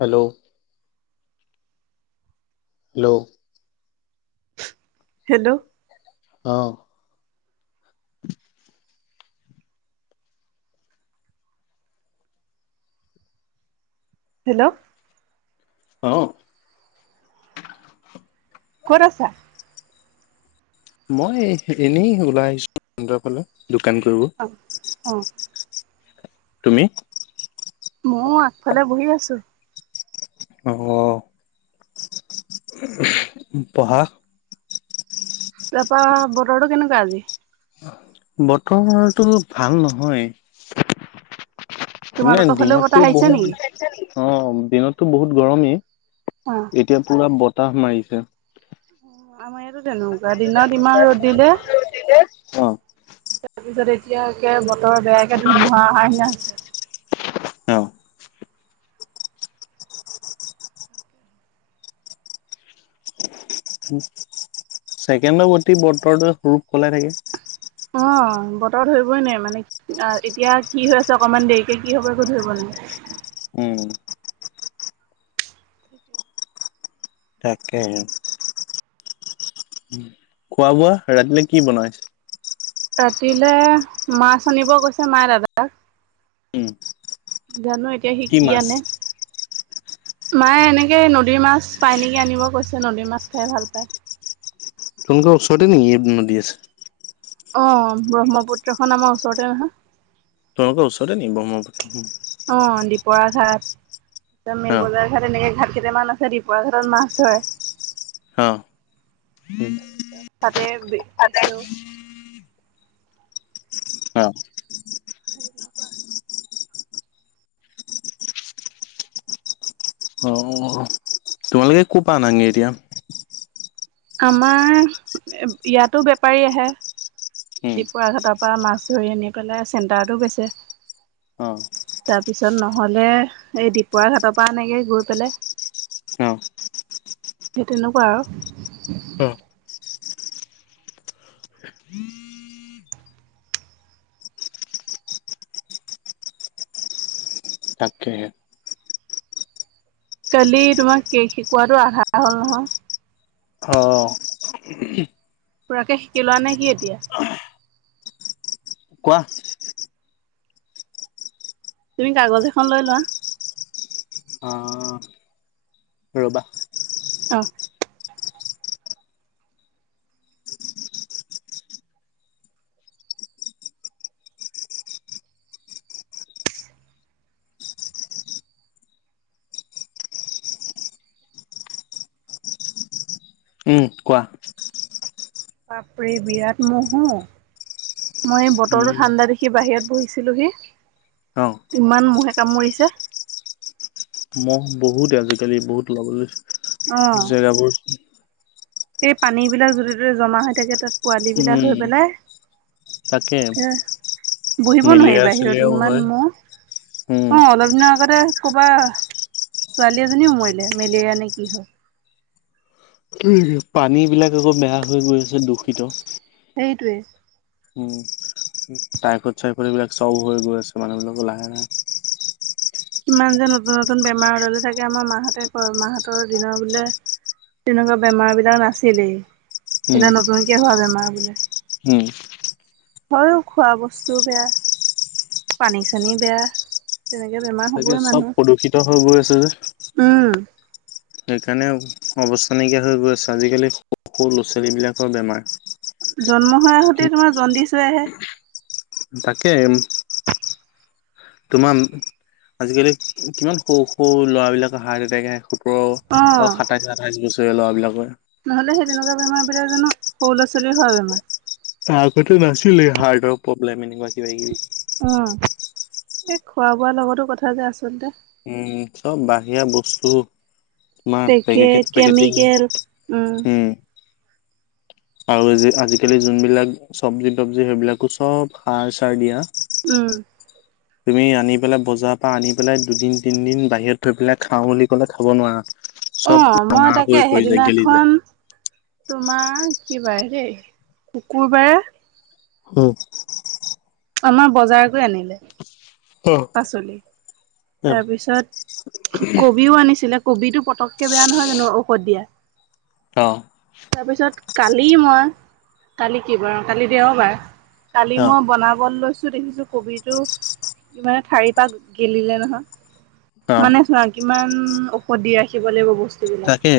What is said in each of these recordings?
Hello. Hello. Hello. অ'। [inaudible] Hello অ'। ক'ত আছা? মই এনেই ওলাই আহিছো সৰ ফালে দোকান কৰিব। অ', অ'। তুমি? ময় আগফালে বহি আছো আহ ব়া বাপা বৰডো কেনেকুৱা আজি ব্তৰমানটো ভাল নহয় এনে তোমালোকৰ ফালেও বতাহ দিনততো আহিছে নেকি বহুত অ দিনততো বহুত গৰমেই অ এতিয়া পুৰা বতাহ মাৰিছে আমাৰ এইটো তেনেকুৱা দিনত ইমান ৰ'দ দিলে অ তাৰপিছত এতিয়াকে বতৰ বেয়াকে ধুমুহা আহিনা হৈছে অ ছেকেণ্ডৰ গতি বতৰটোৱে ৰূপ সলাই থাকে অ বতৰ ধৰিবই নাই মানে অ এতিয়া কি হৈ আছে অকনমান দেৰিকে কি হব একো ধৰিব নে উম সতি তাকেই খোৱা বোৱা ৰাতিলে কি বনাই ৰাতিলে মাছ আনিব গৈছে মায়ে দাদাক উম জানো এতিয়া কি সিকি মাছ আনে মায়ে এনেকৈ নদীৰ মাছ পায় নেকি আনিব কৈছে নদীৰ মাছ খাই ভাল পায় তোকা ওচৰতে নেকি ন দি আছে অ ব্ৰহ্মপুত্ৰখন আমাৰ ওচৰতে নহয় তোমোকৰ ওচৰতে নি ব্ৰহ্মপুত্ৰ? অ', দিপৰা ঘাট তছত মিলগলাৰ ঘাট এনেকে ঘাট কেইটামান আছে দিপৰা ঘাটত মাছ ধৰে। অ'। তাতে ব্ৰদ বেচেও। অ অ [unintelligible] অ', অ'। তোমালোকে ক'পা আনাগে এতিয়া? আমাৰ ইয়াতো বেপাৰী আহে। উম ডিপুৰা ঘাটৰ পৰা মাছ ধৰি আনি পেলাই, চেণ্টাৰটো বেচে। অ তাৰ পিছত নহলে এই দিপৰা ঘাটৰ পৰা আনেগে গৈ পেলাই। সেই তেনেকুৱা আৰু। অ তাকেহে। কালি তোমাক কেক শিকাতটো আধা হ'ল নহয়। অ'। উম। পুৰাকে শিকি লোৱা নে কি এতিয়া? কোৱা। তুমি কাগজ এখন লৈ লোৱা? অ'। ৰ'বা। অ'। উম কোৱা বাপ্ৰে বিৰাট মহো। মই উম বতৰটো ঠাণ্ডা দেখি বাহিৰত বহিছিলোঁহি। অ ইমান মঁহে কামুৰিছে। মঁহ বহুতে আজিকালি বহুত জেগাবোৰ। এইেই পানী বিলাক যতে ততে জমা হৈ থাকে তাত পোৱালী বিলাক হৈ উম পেলাই তাকে। এ বহিব নোৱাৰি মেলেৰিয়া বাহিৰত চেলেৰিয়াও ইমান হয় ম'হ উম অ অলপ দিনৰ আগতে কবা ছোৱালী এজনীও মৰিলে মেলেৰিয়া নে কি হয়। পানী বিলাক আকৌ বেয়া হৈ গৈ আছে দূষিত। সেইটোৱে। উম। টাইফড চাইফড এইবিলাক চব হৈ গৈ আছে মানুহবিলাকো লাহে লাহে। ইমান যে নতুন নতুন বেমাৰ আজ থাকে আমাৰ মাহঁতে ক মাহঁতৰ দিনৰ বোলে তেনেকুৱা বেমাৰ বিলাক নাছিলেই উম ইলাক নতুনকে হোৱা বেমাৰ বোলে। উম। হয়ো খোৱা বস্তু বেয়া পানী চানী বেয়া। তেনেকে বেমাৰ তাকে হ'বই চব মানুহ। প্ৰদূষিত হৈ গৈ আছে যে। উম, সেইকাৰণে অৱস্থ নাইকিয়া হৈ গৈ আছে, আজিকালি স সৰু ল'ৰা ছোৱালীবলাকৰ বেমাৰ। জন্ম হৈ আহোতে তোমাৰ জণ্ডিছ হৈ আহে। তাকে তোমাৰ আজিকালি কিমান সৰু সৰু ল'ৰাবিলাকৰ হাৰ্ট এটেক আহে। অ', সাতাইছ আঠাইছ বছৰীয়া ল'ৰাবিলাকৰ। নহ'লে সেই তেনেকুৱা বেমাৰ বিলাক জানো সৰু ল'ৰা ছোৱালীৰ হোৱা বেমাৰ। আগতে নাছিলে হাৰ্টৰ প্ৰব্লেম এনেকুৱা কিবা কিবি। উম, এই খোৱা বোৱাৰ লগতো কথা যে আচলতে। উম, চব বাহিৰা বস্তু তোমাৰ পেকে পেকেট পেকেটিং কেমিকেল উম। আৰু যে আজিকালি যোনবিলাক চবজি তবজি সেইবিলাকো চব সাৰ চাৰ দিয়া। উম, তুমি আনি পেলাই বজাৰৰ পৰা আনি পেলাই দুদিন তিনদিন বাহিৰত থৈ পেলাই খাওঁ বুলি কলে খাব নোৱাৰা। অ, চব মই ৰঙা হৈ তাকে পৰি যায় গেলি যায়। সেইদিনাখন, তোমাৰ কি বাৰ দেই, শুকুৰবাৰে, হম, আমাৰ বজাৰ কৰি আনিলে, পাচলি তাৰপিছত কবিও আনিছিলে, কবিতো পটককে বেয়া নহয় জানো ঔষধ দিয়া, অ, তাৰ পিছত কালি মই, কালি কি বাৰ অ, কালি দেওবাৰ। কালি মই অ', বনাব লৈছো দেখিছো কবি টো মানে ঠাৰি পাত গেলিলে নহয় মানে, চোৱা কিমান ঔষধি দি ৰাখিব লাগিব বস্তুবিলাক তাকে,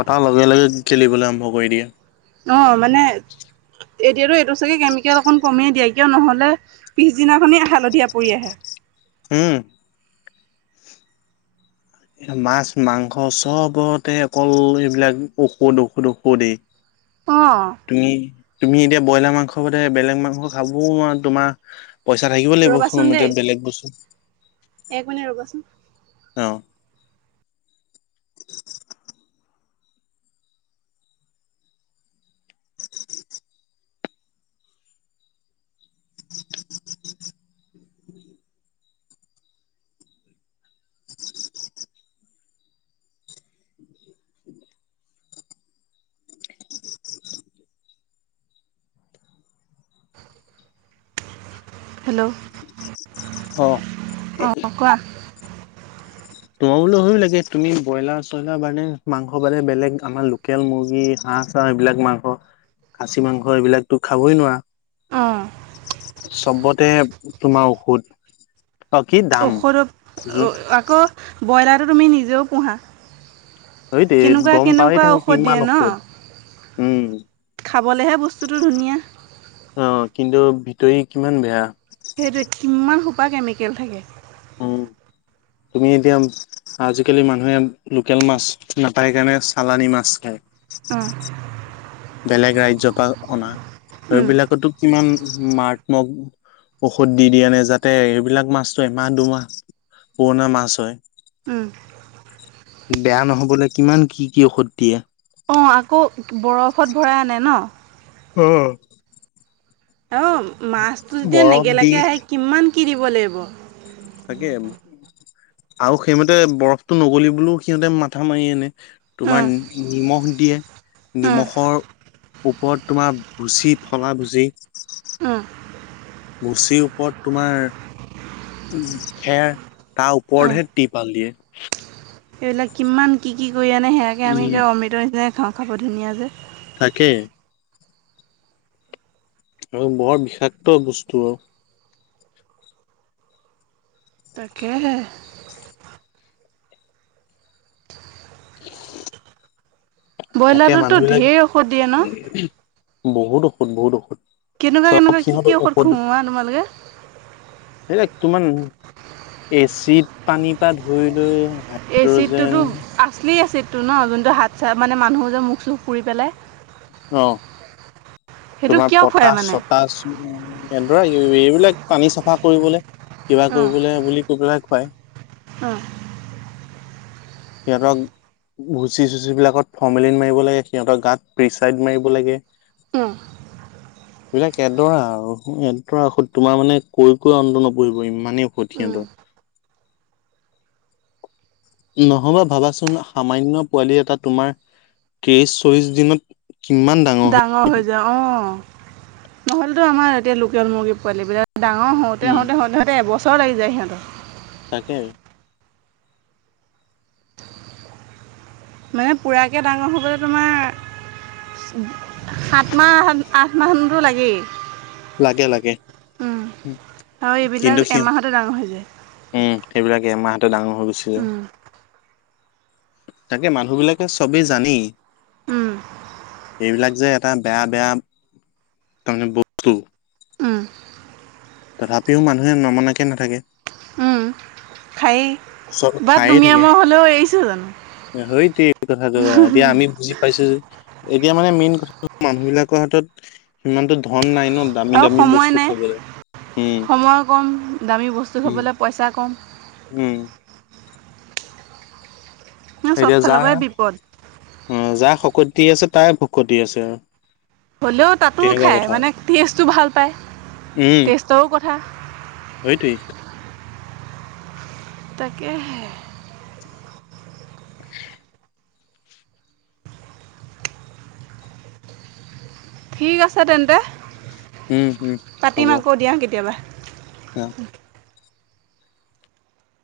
কতাৰ লগে লগে গেলিবলৈ আৰম্ভ কৰি দিয়ে। অ, মানে এতিয়াতো এইটো চাগে কেমিকেল অকণ কমিয়ে দিয়ে কিয় নহ'লে পিছদিনাখনেই হালধীয়া পৰি আহে। উম, মাছ মাংস চবতে অকল সেইবিলাক ঔষধ ঔষধ ঔষধেই। অ, তুমি তুমি এতিয়া ব্ৰইলাৰ মাংস ব বেলেগ মাংস খাবও নোৱাৰা, তোমাৰ পইচা থাকিব লাগিব ৰ'বাচোন দেই সময়তে বেলেগ বস্তু এক মিনিট ৰ'বাচোন। অ, [inaudible] হেল্ল', অ'। অ, কোৱা। [inaudible] লাগে তুমি ব্ৰইলাৰ চইলাৰ মানে মাংস বানে বেলেগ আমাৰ লোকেল মুৰ্গী হাঁহ, [inaudible] এইবিলাক মাংস খাচি মাংস এইবিলাকতো খাবই নোৱাৰা অ, চবতে তোমাৰ ঔষধ। অ কি দাম যোন [inaudible] আকৌ বইলাৰ তুমি নিজেও পোহা। [inaudible] কেনেকুৱা গম পায়েই কেনেকুৱা থাকো ঔষধ কিমান দিয়ে ঔষধ, উম, খাবলৈহে বস্তুটো ধুনীয়া, অ, কিন্তু ভিতৰি কিমান বেয়া। সেইটো কিমান সোপা কেমিকেল থাকে। উম [unintelligible] তুমি এতিয়া, আজিকালি মানুহে লোকেল মাছ নাপায় কাৰণে চালানী মাছ খায়, অ, বেলেগ ৰাজ্যৰ পৰা অনা উম সেইবিলাকতো কিমান মাৰাত্মক ঔষধ দি দি আনে যাতে সেইবিলাক মাছটো এমাহ দুমাহ পুৰণা মাছ হয়, উম, বেয়া নহবলে কিমান কি কি ঔষধ দিয়ে। অ, আকৌ বৰফত ভৰাই আনে ন? অ, অ, মাছটো যেতিয়া বৰফ দি নেগেলগে আহে কিমান কি দিব লাগিব। তাকে, আৰু সেইমতে বৰফটো নগল বও সিহঁতে মাথা মাৰি আনে। তোমাৰ উম নিমখ দিয়ে, উম নিমখৰ ওপৰত তোমাৰ ভুচি ফলা ভুজি, উম ভুচিৰ ওপৰত তোমাৰ, উ, খেৰ তাৰ উম ওপৰতহে টিপাল দিয়ে। এইবিলাক কিমান কি, কি কৰি আনে সেয়াকৈ আমি উম অমৃতৰ নিচিনে খাওঁ খাব ধুনীয়া যে। তাকে। আৰু বৰ বিষাক্ত বস্তু আৰু। তাকে হে। তাকে ব্ৰইলাৰটোতো মানুহ বিলাকে ঢেৰ ঔষধ দিয়ে ন বহুত ঔষধ, বহুত ঔষধ। কেনেকুৱা, চব কেনেকুৱা কি, সিহঁত কি ঔষধ খু তোমালোকে? সেই তোমমান এচিত পানীৰ পৰা ধৰি লৈ এই হাইড্ৰজেন চিটটোতো আচলি এ চিটটো ন যোনটো হাত চ মানে মানুহ যে মুখ, চুখ পুৰি পেলাই অ, সেইটো তোমাৰ কিয় খুৱাই পটাশ, মানে চটাশ উ, ধৰা এইবিলাক পানী চাফা কৰিবলৈ কিবা কৰিবলৈ বুলি কৈ পেলাই খুৱাই। অ'। কেৰক ভুচি চুচিবিলাকত ফৰ্মেলিন মাৰিব লাগে সিহঁতৰ গাত পিচাইড মাৰিব লাগে। [inaudible] এইবিলাক এডৰা আৰু এডৰা তোমাৰ মানে কৈ, কৈ অন্ত নপঢহিব ইমানেই উম। সিহঁতৰ নহবা ভাবাচোন সামান্য পোৱালি এটা তোমাৰ তেইশ, চল্লিশ দিনত কিমান দাম। ডাঙৰ হৈ যায় অ, নহ'লেতো আমাৰ এতিয়া লোকেল মুৰ্গী পোৱালিব বিলাক ডাঙৰ হওঁতে, উম হওঁতে, হওঁতে সহঁতে এবছৰ লাগি যায় সিহঁতৰ। তাকে। মানে পোৰাকৈ ডাঙৰ হ'বলৈ তোমাৰ সাত মাহ, আঠ মাহতো লাগেই। লাগে, লাগে। আৰু কিন্তু এইবিলাক সিহ এমাহতে ডাঙৰ হৈ যায়। উম, সেইবিলাকে এমাহতে ডাঙৰ হৈ গৈছে যে। উম, তাকে মানুহ বিলাকে চবেই জানেই উম। এইবিলাক যে এটা বেয়া, বেয়া তাৰমানে বস্তু উম। তথাপিও মানুহে নমনাকে নাথাকে। খায়েই চব বাাৰ তুমি মই হ'লেও এৰিছোঁ জানো। সেইটো কথাটো এতিয়া আমি বুজি পাইছো যে। এতিয়া মানে মেইন কথা মানুহ বিলাকৰ হাতত সিমানতো ধন নাই। দামী, আৰু দামী সময় বস্তু নাই। খাবলৈ উম, সময় কম, দামী বস্তু উম। খাবলৈ পইচা কম, উম। চব এতিয়া ফালৰ যাৰ, পৰাই বিপদ। যাৰ শকতি আছে তাই ভকতি আছে আৰু। হ'লেও তাতো তেনেকুৱা খায় কথা মানে টেষ্টটো ভাল পায় টেষ্টৰো কথা সটোৱেই। তাকেহে। [inaudible] ঠিক আছে তেন্তে উম উম পাতিম হ'ব আকৌ দিয়া কেতিয়াবা। অ'।